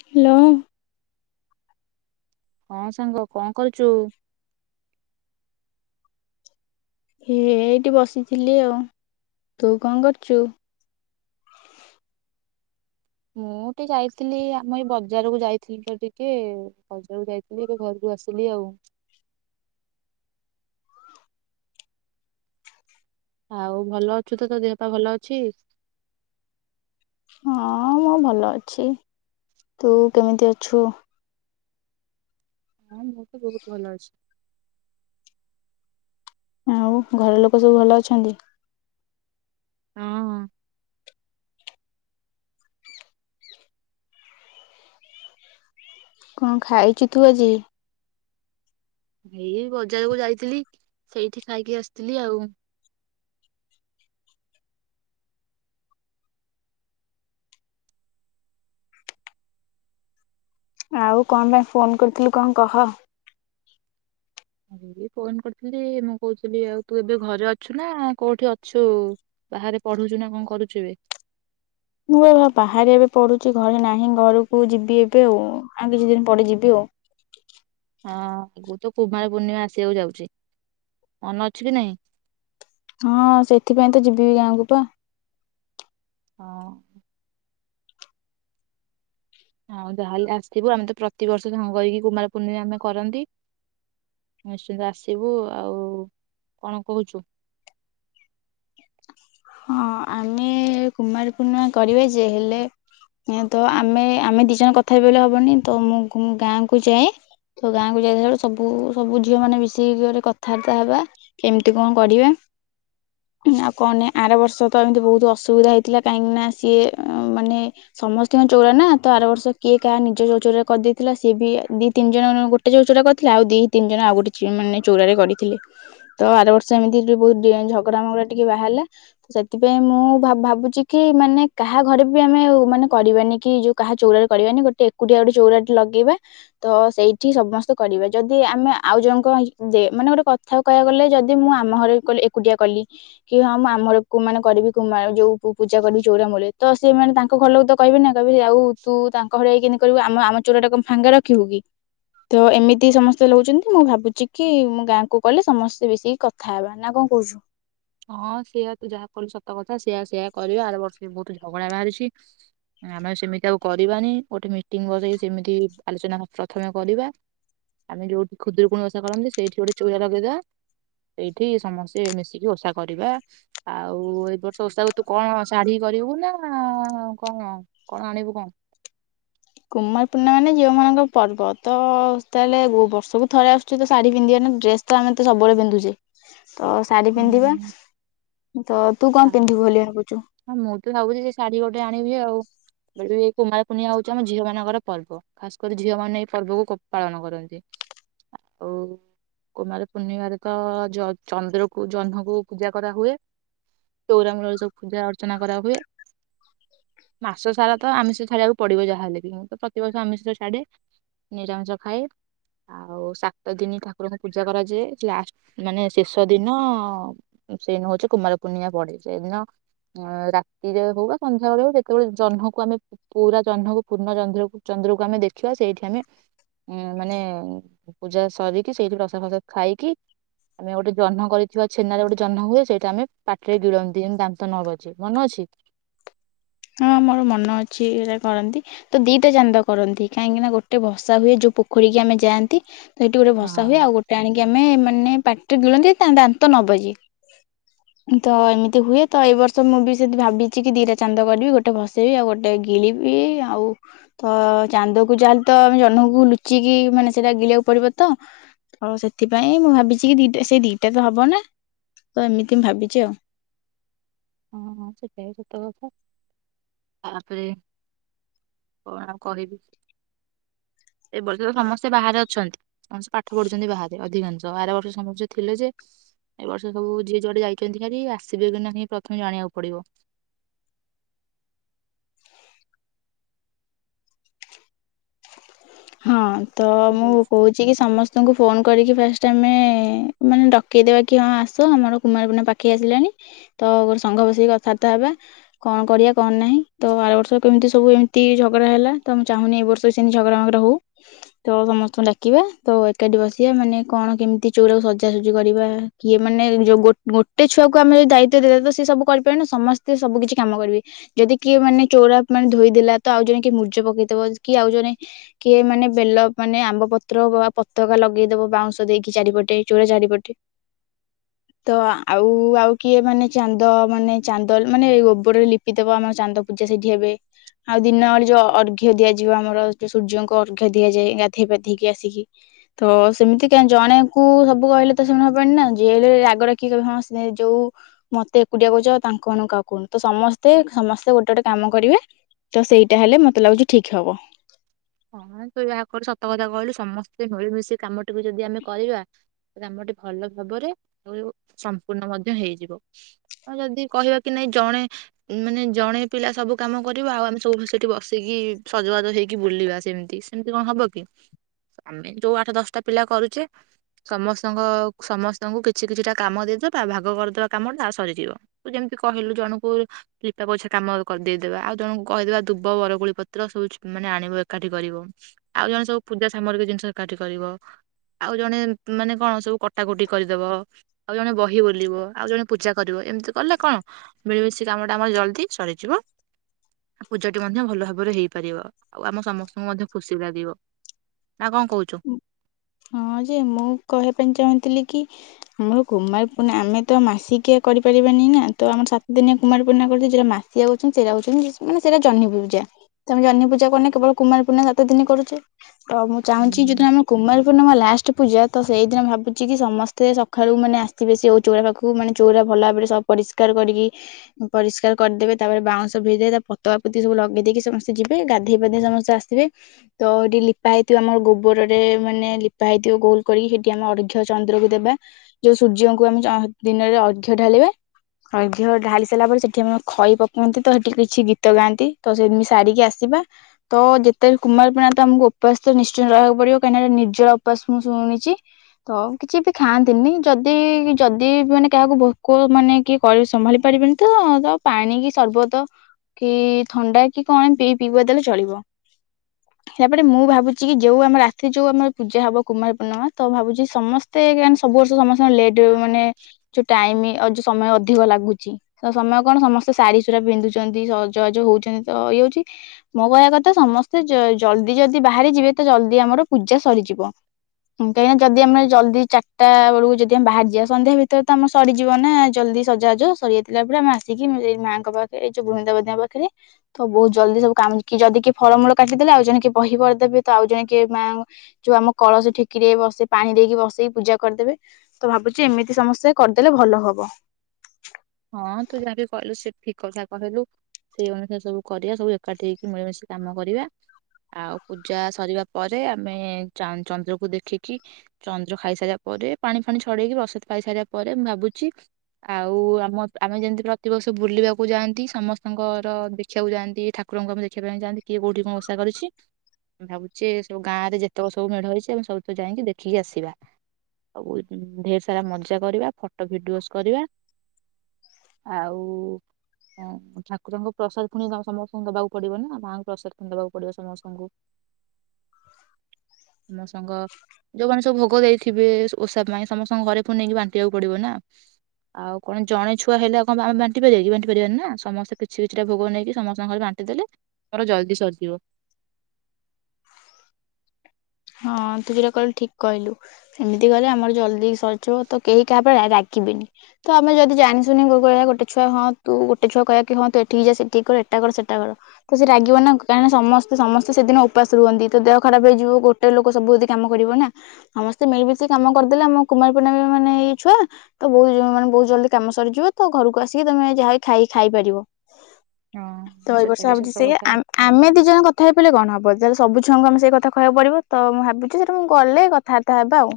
Hello. ହଁ ସାଙ୍ଗ କଣ କରୁଛୁ? ହେ ଏଇଠି ବସିଥିଲି ଆଉ ତୁ କଣ କରୁଛୁ? ମୁଁ ଟିକେ ଯାଇଥିଲି ଆମ ଏଇ ବଜାରକୁ ଯାଇଥିଲି ଟିକେ ବଜାରକୁ ଯାଇଥିଲି ଏବେ ଘରକୁ ଆସିଲି ଆଉ। ଆଉ ଭଲ ଅଛୁ ତ ତୋ ଦେହ ପାା ଭଲ ଅଛି। ହଁ ମୁଁ ଭଲ ଅଛି ତୁ କେମିତି ଅଛୁ। ହଁ ମୁଁ ତ ବହୁତ ଭଲ ଅଛି। ଆଉ ଘର ଲୋକ ସବୁ ଭଲ ଅଛନ୍ତି। ହଁ। କଣ ଖାଇଛୁ ତୁ ଆଜି। ଏଇ ବଜାରକୁ ଯାଇଥିଲି ସେଇଠି ଖାଇକି ଆସିଥିଲି ଆଉ। ଆଉ କଣ ପାଇଁ ଫୋନ କରିଥିଲୁ କଣ କହ? ଫୋନ କରିଥିଲି ମୁଁ କହୁଥିଲି ଆଉ ତୁ ଏବେ ଘରେ ଅଛୁ ନା କୋଉଠି ଅଛୁ ବାହାରେ ପଢୁଛୁ ନା କଣ କରୁଛୁ ଏବେ? ମୁଁ ବାହାରେ ଏବେ ପଢୁଛି ଘରେ ନାହିଁ ଘରକୁ ଯିବି ଏବେ ଆଉ ଆଉ କିଛି ଦିନ ପରେ ଯିବି ଆଉ। ହଁ ଆଗ ତ କୁମାର ପୂର୍ଣ୍ଣିମା ଆସିବାକୁ ଯାଉଛି ମନ ଅଛି କି ନହିଁ? ହଁ ସେଥିପାଇଁ ତ ଯିବିି ଗାଁକୁ ପା। ହଁ ଆଉ ଯହେଲେ ଆସିବୁ ଆମେ ତ ପ୍ରତିବର୍ଷ ସାଙ୍ଗ କରିକି କୁମାର ପୂର୍ଣ୍ଣିମମା ଆମେ କରନ୍ତି ନିଶ୍ଚନ୍ତ ଆସିବୁ ଆଉ କଣ କହୁଛୁ? ହଁ ଆମେ କୁମାରୀ ପୂର୍ଣ୍ଣିମା କରେ ଯେ ହେଲେ ତ ଆମେ ଆମେ ଦିଜଣ କଥା ହେ ହବନି ତ ମୁଁ ଗାଁକୁ ଯାଏ ତ ଗାଁକୁ ଯାଇ ବଳେ ସବୁ ସବୁ ଝିଅ ମାନେ ମିଶିକିରେ କଥାବାର୍ତ୍ତା ହେବା କେମିତି କଣ କରିବା ଆଉ କଣ ଆର ବର୍ଷ ତ ଏମିତି ବହୁତ ଅସୁବିଧା ହେଇଥିଲା କାହିଁକିନା ସିଏ ମାନେ ସମସ୍ତଙ୍କ ଚଉରା ନା ତ ଆର ବର୍ଷ କିଏ କାହା ନିଜ ଚଉ ଚଉରାରେ କରିଦେଇଥିଲା ସିଏ ବି ଦୁଇ ତିନି ଜଣ ଗୋଟେ ଚଉ ଚଉରା କରିଥିଲା ଆଉ ଦୁଇ ତିନି ଜଣ ଆଉ ଗୋଟେ ମାନେ ଚଉରାରେ କରିଥିଲେ ତ ଆର ବର୍ଷ ଏମିତି ବହୁତ ଝଗଡ଼ା ମଗଡ଼ା ଟିକିଏ ବାହାରିଲା। ସେଥିପାଇଁ ମୁଁ ଭାବୁଛି କି ମାନେ କାହା ଘରେ ବି ଆମେ ମାନେ କରିବାନି କି ଯୋଉ କାହା ଚଉରାରେ କରିବାନି ଗୋଟେ ଏକୁଟିଆ ଗୋଟେ ଚଉରା ଲଗେଇବା ତ ସେଇଠି ସମସ୍ତେ କରିବା ଯଦି ଆମେ ଆଉ ଜଣଙ୍କ ମାନେ ଗୋଟେ କଥା କହିବାକୁ ଗଲେ ଯଦି ମୁଁ ଆମ ଘରେ ଏକୁଟିଆ କଲି କି ହଁ ମୁଁ ଆମର କୋଉମାନେ କରିବେ କୁମାର ଯୋଉ ମୁଁ ପୂଜା କରିବି ଚଉରା ମୁଲେ ତ ସେମାନେ ତାଙ୍କ ଘରଲୋକ ତ କହିବେ ନା କହିବେ ଆଉ ତୁ ତାଙ୍କ ଭଳିଆ ହେଇକିନି କରିବୁ ଆମ ଆମ ଚଉରା ଟା କଣ ଫାଙ୍ଗା ରଖିବୁ କି? ତ ଏମିତି ସମସ୍ତେ ଲଉଛନ୍ତି ମୁଁ ଭାବୁଛି କି ମୁଁ ଗାଁକୁ କଲେ ସମସ୍ତେ ମିଶିକି କଥା ହେବା ନା କଣ କହୁଛୁ? ହଁ ସେଆ ତ ଯାହା କହିଲୁ ସତ କଥା ସେଇଆ ସେୟା କରିବା ଆର ବର୍ଷ ବି ବହୁତ ଝଗଡ଼ା ବାହାରିଛି ଆମେ ସେମିତି ଆଉ କରିବାନି ଗୋଟେ ମିଟିଂ ବସେଇକି ସେମିତି ଆଲୋଚନା ପ୍ରଥମେ କରିବା ଆମେ ଯୋଉଠି ଖୁଦୁରୁକୁଣି ଓଷା କରନ୍ତି ସେଇଠି ଗୋଟେ ଚଉରା ଲଗେଇଦବା ସେଇଠି ସମସ୍ତେ ମିଶିକି ଓଷା କରିବା ଆଉ ଏଇ ବର୍ଷ ଓଷାକୁ ତୁ କଣ ଶାଢୀ କରିବୁ ନା କଣ କଣ ଆଣିବୁ କଣ? କୁମାର ପୂର୍ଣ୍ଣିମା ମାନେ ଝିଅମାନଙ୍କ ପର୍ବ ତ ତାହେଲେ ବର୍ଷକୁ ଥରେ ଆସୁଛି ତ ଶାଢୀ ପିନ୍ଧିବା ନା ଡ୍ରେସ ତ ଆମେ ତ ସବୁବେଳେ ପିନ୍ଧୁଛେ ତ ଶାଢୀ ପିନ୍ଧିବା ହୁଁ ତ ତୁ କଣ ତା- ପିନ୍ଧିବୁ ବୋଲି ଭାବୁଛୁ? ହଁ ମୁଁ ତ ଭାବୁଛି ସେଇ ଶାଢୀ ଗୋଟେ ଆଣିବି ଆଉ କୁମାର ପୂର୍ଣ୍ଣିମା ହଉଛି ଆମ ଝିଅ ମାନଙ୍କର ପର୍ବ ଖାସ କରି ଝିଅ ମାନେ ଏଇ ପର୍ବକୁ ପାଳନ କରନ୍ତି ଆଉ କୁମାର ପୂର୍ଣ୍ଣିମାରେ ତ ଚନ୍ଦ୍ରକୁ ଜହ୍ନକୁ ପୂଜା କରା ହୁଏ ଚଉରା ମୂଳରେ ସବୁ ପୂଜା ଅର୍ଚ୍ଚନା କରା ହୁଏ ମାସ ସାରା ତ ଆମିଷ ଛାଡିବାକୁ ପଡିବ ଯାହାହେଲେ ବି ମୁଁ ତ ପ୍ରତିବର୍ଷ ଆମିଷ ଛାଡେ ନିରାମିଷ ଖାଏ ଆଉ ସାତ ଦିନ ଠାକୁରଙ୍କୁ ପୂଜା କରାଯାଏ ଲାଷ୍ଟ ମାନେ ଶେଷ ଦିନ ସେଇଦିନ ହଉଛି କୁମାର ପୂର୍ଣ୍ଣିମା ପଡେ ସେଇଦିନ ଅ ରାତିରେ ହଉ ବା ସନ୍ଧ୍ୟାବେେଳେ ହଉ ଯେତେବେଳେ ଜହ୍ନକୁ ଆମେ ପୁରା ଜହ୍ନକୁ ପୂର୍ଣ୍ଣ ଚନ୍ଦ୍ରକୁ ଚନ୍ଦ୍ରକୁ ଆମେ ଦେଖିବା ସେଇଠି ଆମେ ଉ ମାନେ ପୂଜା ସରିକି ସେଇଠି ପ୍ରସାଦ ଫ୍ରସାଦ ଖାଇକି ଆମେ ଗୋଟେ ଜହ୍ନ କରିଥିବା ଛେନାରେ ଗୋଟେ ଜହ୍ନ ହୁଏ ସେଇଟା ଆମେ ପାଟିରେ ଗିଳନ୍ତି ଯେମତି ଦାନ୍ତ ନ ବାଜିବ ମନେ ଅଛି। ହଁ ମୋର ମନ ଅଛି ଏଇଟା କରନ୍ତି ତ ଦିଟା ଚାନ୍ଦ କରନ୍ତି କାହିଁକି ନା ଗୋଟେ ଭସା ହୁଏ ଯୋଉ ପୋଖରୀ କି ଆମେ ଯାଆନ୍ତି। ସେଇଠି ଗୋଟେ ଭସା ହୁଏ ଆଉ ଗୋଟେ ଆଣିକି ଆମେ ଆମେ ମାନେ ପାଟିରେ ଗିଳନ୍ତି ତ ଦାନ୍ତ ନ ବଜେଇ ତ ଏମିତି ହୁଏ ତ ଏଇ ବର୍ଷ ମୁଁ ବି ସେମିତି ଭାବିଛି କି ଦିଟା ଚାନ୍ଦ ଚାନ୍ଦ କରିବି ଗୋଟେ ଭସେଇବି ଆଉ ଗୋଟେ ଗିଳିବି ଆଉ ତ ଚାନ୍ଦକୁ ଯାହେଲେ ତ ଆମେ ଜହ୍ନକୁ ଲୁଚେଇକି ମାନେ ସେଟା ଗିଳିବାକୁ ପଡିବ ତ ତ ସେଥିପାଇଁ ମୁଁ ଭାବିଛି କି ଦିଟା ସେଇ ଦିଟା ତ ହବ ନା ତ ଏମିତି ମୁଁ ଭାବିଛି ଆଉ। ହଁ ହଁ ସେଟା ବି ସତ କଥା ତାପରେ କଣ ଆଉ କରିବି ଏ ବର୍ଷ ତ ସମସ୍ତେ ବାହାରେ ଅଛନ୍ତି ସମସ୍ତେ ପାଠ ପଢୁଛନ୍ତି ବାହାରେ ଅଧିକାଂଶ ଆର ବର୍ଷ ସମସ୍ତେ ଥିଲେ ଯେ ଏ ବର୍ଷ ସବୁ ଯିଏ ଯୁଆଡେ ଯାଇଛନ୍ତି ଖାଲି ଆସିବେ ବି ନାହିଁ। ଜାଣିବାକୁ ପଡିବ। ହଁ ତ କଣ ମୁଁ କହୁଛୁ? କହୁଛି କି ସମସ୍ତଙ୍କୁ ଫୋନ କରିକି ଫାଷ୍ଟ ଆମେ ମାନେ ଡକେଇଦବା କି ହଁ ଆସ ଆମର କୁମାର ପୂର୍ଣ୍ଣିମା ପାଖେଇ ଆସିଲାଣି ତ ଗୋଟେ ସଂଘ ବସେଇକି କଥାବାର୍ତ୍ତା ହେବା କଣ କରିବା କଣ ନାହିଁ ତ ଆର ବର୍ଷ କେମିତି ସବୁ ଏମିତି ଝଗଡା ହେଲା ତ ମୁଁ ଚାହୁଁନି ଏ ବର୍ଷ ସେମିତି ଝଗଡ଼ା ହଉ ତ ସମସ୍ତଙ୍କୁ ଡାକିବା ତ ଏକାଠି ବସିବା ମାନେ କଣ କେମିତି ଚଉରାକୁ ସଜାସଜି କରିବା କିଏ ମାନେ ଯୋଉ ଗୋଟେ ଛୁଆକୁ ଆମେ ଯଦି ଦାୟିତ୍ୱ ଦେଇଦିଅନ୍ତେ ତ ସେ ସବୁ କରିପାରିବନି ସମସ୍ତେ ସବୁ କିଛି କାମ କରିବେ ଯଦି କିଏ ମାନେ ଚଉରା ମାନେ ଧୋଇଦେଲା ତ ଆଉ ଜଣେ କି ମୂର୍ଜ ପକେଇଦବ କି ଆଉ ଜଣେ କିଏ ମାନେ ବେଲ ମାନେ ଆମ୍ବ ପତ୍ର ବା ପତାକା ଲଗେଇଦବ ବାଉଁଶ ଦେଇକି ଚାରିପଟେ ଚଉରା ଚାରିପଟେ ତ ଆଉ ଆଉ କିଏ ମାନେ ଚାନ୍ଦ ମାନେ ଚାନ୍ଦ ମାନେ ଗୋବରରେ ଲିପିଦବ ଆମର ଚାନ୍ଦ ପୂଜା ସେଇଠି ହେବେ ଆଉ ଦିନ ଓଳି ଯୋଉ ଅର୍ଘ ଦିଆଯିବ ଆମର ସୂର୍ଯ୍ୟଙ୍କୁ ଅର୍ଘ ଦିଆଯାଏ ଗାଧେଇ ପାଧେଇକି ଆସିକି ତ ସେମିତି କାଇଁ ଜଣେଙ୍କୁ ସବୁ କହିଲେ ତ ସେ ହବନି ନା ଯିଏ ହେଲେବି ଆଗ ଡ଼ାକିକି କହିବ ହଁ ସିଏ ଯୋଉ ମତେ ଏକୁଟିଆ କରୁଛ ତାଙ୍କ ମାନଙ୍କୁ କାହାକୁ କହୁନୁ ତ ସମସ୍ତେ ସମସ୍ତେ ଗୋଟେ ଗୋଟେ କାମ କରିବେ ତ ସେଇଟା ହେଲେ ମତେ ଲାଗୁଛି ଠିକ ହବ। ହଁ ତୁ ଯାହା କହିଲୁ ସତ କଥା କହିଲୁ ସମସ୍ତେ ମିଳିମିଶି କାମଟିକୁ ଯଦି ଆମେ କରିବା କାମଟି ଭଲ ଭାବରେ ସମ୍ପୂର୍ଣ୍ଣ ମଧ୍ୟ ହେଇଯିବ ଆଉ ଯଦି କହିବା କି ନାଇଁ ଜଣେ ମାନେ ଜଣେ ପିଲା ସବୁ କାମ କରିବ ଆଉ ଆମେ ସବୁ ସେଇଠି ବସିକି ସଜବାଜ ହେଇକି ବୁଲିବା ସେମିତି ସେମିତି କଣ ହବ କି ଆମେ ଯୋଉ ଆଠ ଦଶଟା ପିଲା କରୁଛେ ସମସ୍ତଙ୍କ ସମସ୍ତଙ୍କୁ କିଛି କିଛିଟା କାମ ଦେଇଦବା ଭାଗ କରିଦବା କାମ ଟା ସରିଯିବ ତ ଯେମିତି କହିଲୁ ଜଣଙ୍କୁ ଲିପା ପୋଛା କାମ କରି ଦେଇଦବା ଆଉ ଜଣଙ୍କୁ କହିଦେବା ଦୁବ ବରକୋଳି ପତ୍ର ସବୁ ମାନେ ଆଣିବ ଏକାଠି କରିବ ଆଉ ଜଣେ ସବୁ ପୂଜା ସାମଗ୍ରୀ ଜିନିଷ ଏକାଠି କରିବ ଆଉ ଜଣେ ମାନେ କଣ ସବୁ କଟାକଟି କରିଦେବ ଆଉ ଜଣେ ବହି ବୋଲିବ ଆଉ ଜଣେ ପୂଜା କରିବ ଏମିତି କଲେ କଣ ମିଳିମିଶି କାମଟା ଆମର ଜଲ୍ଦି ସରିଯିବ ପୂଜାଟି ମଧ୍ୟ ଭଲ ଭାବରେ ହେଇପାରିବ ଆଉ ଆମ ସମସ୍ତଙ୍କୁ ମଧ୍ୟ ଖୁସି ଲାଗିବ ନା କଣ କହୁଛୁ? ହଁ ଯେ ମୁଁ କହିବା ପାଇଁ ଚାହୁଁଥିଲି କି ଆମର କୁମାର ପୂର୍ଣ୍ଣିମା ଆମେ ତ ମାସିକିଆ କରିପାରିବାନି ନା ତ ଆମର ସାତ ଦିନି କୁମାର ପୂର୍ଣିମା କରୁଛେ ଯୋଉଟା ମାସିକିଆ କରୁଛନ୍ତି ସେଇଟା ହଉଛନ୍ତି ମାନେ ସେଟା ଜହ୍ନି ପୂଜା ତମେ ଜହ୍ନି ପୂଜା କରୁନ କେବଳ କୁମାର ପୂର୍ଣ୍ଣିମା ସାତ ଦିନ କରୁଛେ ହଉ ମୁଁ ଚାହୁଁଛି ହୁଁ ଯୋଉଦିନ ଆମର କୁମାର ଲାଷ୍ଟ ପୂଜା ତ ସେଇଦିନ ଭାବୁଛି କି ସମସ୍ତେ ସକାଳୁ ମାନେ ଆସିବେ ସେଉ ଚଉରା ପାଖକୁ ମାନେ ଚଉରା ଭଲ ଭାବରେ ସ ପରିଷ୍କାର କରିକି ପରିଷ୍କାର କରିଦେବେ ତାପରେ ବାଉଁଶ ଭିଦବେ ତା ପତକା ପୋତି ସବୁ ଲଗେଇ ଦେଇକି ସମସ୍ତେ ଯିବେ ଗାଧେଇ ପାଧେଇ ସମସ୍ତେ ଆସିବେ ତ ଏଇଠି ଲିପା ହେଇଥିବ ଆମର ଗୋବରରେ ମାନେ ଲିପା ହେଇଥିବ ଗୋଲ କରିକି ସେଠି ଆମେ ଅର୍ଘ ଚନ୍ଦ୍ରକୁ ଦେବା ଯୋଉ ସୂର୍ଯ୍ୟଙ୍କୁ ଆମେ ଦିନରେ ଅର୍ଘ ଢାଳିବା ଅର୍ଘ ଢାଳି ସାରିଲା ପରେ ସେଠି ଆମ ଖଇ ପକାନ୍ତି ତ ସେଠି କିଛି ଗୀତ ଗାଆନ୍ତି ତ ସେମତି ସାରିକି ଆସିବା ତ ଯେତେବେଳେ କୁମାର ପୂର୍ଣ୍ଣିମା ତ ଆମକୁ ଉପାସ ତ ନିଶ୍ଚୟ ରହିବାକୁ ପଡିବ କାଇଁନା ନିର୍ଜଳା ଉପାସ ମୁଁ ଶୁଣିଛି ତ କିଛି ବି ଖାଆନ୍ତିନି ଯଦି ଯଦି ମାନେ କାହାକୁ ଭୋକ ମାନେ କିଏ ସମ୍ଭାଳି ପାରିବେନି ତ ପାଣି କି ସର୍ବତ କି ଥଣ୍ଡା କି କଣ ପିଇ ପିଇବା ଦେଲେ ଚଳିବ ତାପରେ ମୁଁ ଭାବୁଛି କି ଯୋଉ ଆମ ରାତିରେ ଯୋଉ ଆମର ପୂଜା ହବ କୁମାର ପୂର୍ଣ୍ଣିମା ତ ଭାବୁଛି ସମସ୍ତେ ସବୁ ବର୍ଷ ସମସ୍ତେ ଲେଟ୍ ମାନେ ଯୋଉ ଟାଇମ ଯଉ ସମୟ ଅଧିକ ଲାଗୁଛି ତ ସମୟ କଣ ସମସ୍ତେ ସାଢୀ ସୁଢା ପିନ୍ଧୁଛନ୍ତି ସଜଵାଜ ହଉଛନ୍ତି ତ ଇଏ ହଉଛି ମୋ କହିବା କଥା ସମସ୍ତେ ଜଲଦି ଯଦି ବାହାରି ଯିବେ ତ ଜଲଦି ଆମର ପୂଜା ସରିଯିବ ଯିବ କାହିଁକିନା ଯଦି ଆମେ ଜଲଦି ଚାରିଟା ବେଳକୁ ଯଦି ଆମେ ବାହାରଯିବା ସନ୍ଧ୍ୟା ଭିତରେ ତ ଆମ ସରିଯିବ ନା ଜଲଦି ସଜଵାଜ ସରି ଯାଇଥିଲା ପରେ ଆମେ ଆସିକି ଏଇ ମାଆଙ୍କ ପାଖରେ ଏଇ ଯୋଉ ବୃନ୍ଦାବତୀଙ୍କ ପାଖରେ ତ ବହୁତ ଜଲଦି ସବୁ କାମ ଯଦି କି ଫଳମୂଳ କାଟିଦେଲେ ଆଉ ଜଣେ କି ବହି କରିଦେବେ ତ ଆଉ ଜଣେ କି ମାଆ ଯୋଉ ଆମ କଳସ ଠିକିରେ ବସେଇ ପାଣି ଦେଇକି ବସେଇକି ପୂଜା କରିଦେବେ ତ ଭାବୁଛି ଏମିତି ସମସ୍ତେ କରିଦେଲେ ଭଲ ହବ। ଏକଥା କହିଲୁ ସେଇ ଅନୁସାରେ ସବୁ କରିବା ସବୁ ଏକାଠି ହେଇକି ମିଳିମିଶି କାମ କରିବା ଆଉ ପୂଜା ସରିବା ପରେ ଆମେ ଚନ୍ଦ୍ରକୁ ଦେଖିକି ଚନ୍ଦ୍ର ଖାଇସାରିବା ପରେ ପାଣି ଫାଣି ଛଡେଇକି ବସତ ଖାଇସାରିବା ପରେ ମୁଁ ଭାବୁଛି ଆଉ ଆମେ ଯେମିତି ପ୍ରତିବର୍ଷ ବୁଲିବାକୁ ଯାଆନ୍ତି ସମସ୍ତଙ୍କର ଦେଖିବାକୁ ଯାଆନ୍ତି ଠାକୁରଙ୍କୁ ଆମେ ଦେଖିବା ପାଇଁ ଯାଆନ୍ତି କିଏ କେଉଁଠି କଣ ଓଷା କରିୁଛି ଭାବୁଛେ ସବୁ ଗାଁରେ ଯେତେକ ସବୁ ମେଢ଼ ହେଇଛି ଆମେ ସବୁତକ ଯାଇକି ଦେଖିକି ଆସିବା ସବୁ ଢେରସାରା ମଜା କରିବା ଫଟୋ ଭିଡ଼ିଓସ୍ କରିବା। ଆଉ ଠାକୁରଙ୍କୁ ପ୍ରସାଦ ପୁଣି ସମସ୍ତଙ୍କୁ ଦବାକୁ ପଡିବ ନା ମାଙ୍କୁ ପ୍ରସାଦ ପୁଣି ଦବାକୁ ପଡିବ ସମସ୍ତଙ୍କୁ ସମସ୍ତଙ୍କ ଯୋଉମାନେ ସବୁ ଭୋଗ ଦେଇଥିବେ ଓଷା ପାଇଁ ସମସ୍ତଙ୍କ ଘରେ ଫୁଣିନେଇକି ବାଣ୍ଟିବାକୁ ପଡିବ ନା ଆଉ କଣ ଜଣେ ଛୁଆ ହେଲେ ଆ କଣ ଆମେ ବାଣ୍ଟି ପାର କି ବାଣ୍ଟି ପାରିବାନି ନା ସମସ୍ତେ କିଛି କିଛିଟା ଭୋଗ ନେଇକି ସମସ୍ତଙ୍କ ଘରେ ବାଣ୍ଟି ଦେଲେ ମୋର ଜଲଦି ସରିଯିବ ହଁ ତୁ ସେଟା କହିଲୁ ଠିକ କହିଲୁ ଏମିତି କଲେ ଆମର ଜଲଦି ସରଯିବ ତ କେହି କା ଉପରେ ରା ରାଗ ଖିବିନି ତ ଆମେ ଯଦି ଜାଣିଶୁଣି ମୋ କହିବା ଗୋଟେ ଛୁଆ ହଁ ତୁ ଗୋଟେ ଛୁଆ କହିବା କି ହଁ ତୁ ଏଠିକି ଯା ସେଠିକ କର ଏଟା କର ସେଟା କର ତ ସେ ରାଗିବ ନା କାରଣ ସମସ୍ତ ସମସ୍ତେ ସେଦିନ ଉପାସ ରୁହନ୍ତି ତ ଦେହ ଖରାପ ହେଇଯିବ କୋ ଗୋଟେ ଲୋକ ସବୁ ଯଦି କାମ କରିବ ନା ସମସ୍ତେ ମିଳିିମିଶିକି କାମ କରିଦେଲେ ଆମ କୁମାର ପୁର୍ଣିମା ମାନେ ଏଇ ଛୁଆ ତ ବହୁତ ମାନେ ବହୁତ ଜଲ୍ଦି କାମ ସରିଯିବ ତ ଘରକୁ ଆସିକି ତମେ ଯାହା ହି ଖାଇ ଖାଇପାରିବ। ତ ହଁ ଏଇ ସେଟା ବର୍ଷ ବି ଭାବୁଛି ସତ ସେ କଥା ଆ ଆମେ ଦି ଜଣଙ୍କ କଥା ହେଇ ପଇଲେ କଣ ହବ ହୋଉ ତାହେଲେ ସବୁ ଛୁଆଙ୍କୁ ଆମେ ସେଇ କଥା କହିବାକୁ ପଡିବ। ତ ମୁଁ ଭାବୁଚି ସେଟା ମୁଁ ଗଲେ କଥାବାର୍ତ୍ତା ହେବା ଆଉ।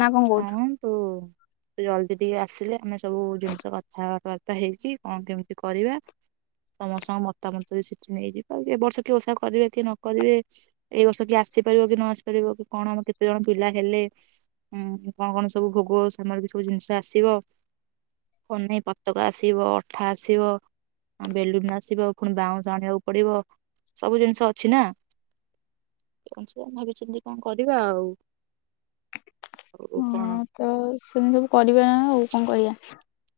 ନା କଣ କହୁଛୁ? ହଁ ତୁ ଜଲଦି ଟିକେ ଆସିଲେ ଆମେ ସବୁ ଜିନିଷ କଥା ବାର୍ତ୍ତା ହେଇକି କଣ କେମିତି କରିବା ସମସ୍ତଙ୍କ ମତାମତ ବି ସେଠି ନେଇଯିବା କି ଏ ବର୍ଷ କି ଓଷା କରିବେ କି ନ କରିବେ ଏଇ ବର୍ଷ କି ଆସିପାରିବ କି ନ ଆସିପାରିବ କି କଣ ଆମ କେତେ ଜଣ ପିଲା ହେଲେ ହୁଁ କଣ କଣ ସବୁ ଭୋଗ ସାମଗ୍ରୀ ସବୁ ଜିନିଷ ଆସିବ କଣ ନାହିଁ ପତକା ଆସିବ, ଅଠା ଆସିବ, ବେଲୁନ ଆସିବ, ପୁଣି ବାଉଁଶ ଆଣିବାକୁ ପଡିବ ସବୁ ଜିନିଷ ଅଛି ନା କଣ ଭାବିଚିନ୍ତି କଣ କରିବା ଆଉ। ଆଉ କଣ ହଁ ତ ସେମିତି ସବୁ କରିବା ନା ଆଉ କଣ କରିବା?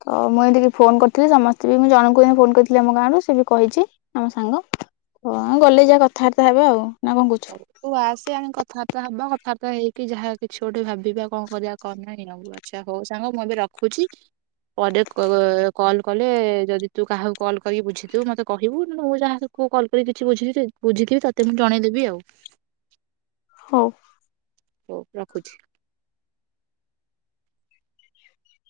ତ ମୁଁ ଏମିତିକେ ଫୋନ କରିଥିଲି ସମସ୍ତେ ବି ମୁଁ ଜଣଙ୍କୁ ବି ଫୋନ କରିଥିଲି ଆମ ଗାଁରୁ ସିଏ ବି କହିଚି ଆମ ସାଙ୍ଗ। ତ ଗଲେ ଯାହା କଥାବାର୍ତ୍ତା ହବା ଆଉ। ନା କଣ କହୁଛୁ? ହୋଉ ତୁ ଆସେ ଆମେ କଥା ତା ହବା କଥାବାର୍ତ୍ତା ହେକି ଯାହା କିଛି ଗୋଟେ ଭାବିବା କଣ କରିବା କଣ ନାହିଁ ଆଉ। ଆଚ୍ଛା ହୋଉ ସାଙ୍ଗ ମୁଁ ଏବେ ରଖୁଚି ପରେ କ କଲ୍ କଲେ ଯଦି ତୁ କାହାକୁ କଲ୍ କରିକି ବୁଝିଥିବୁ ମତେ କହିବୁ ମୁଁ ଯାହାକୁୁ କଲ୍ କରିକି କିଛି ବୁଝିବି ବୁଝିଥିବି ତତେ ମୁଁ ଜଣେଇଦେବି ଆଉ। ହୋଉ। ହୋଉ ରଖୁଛି।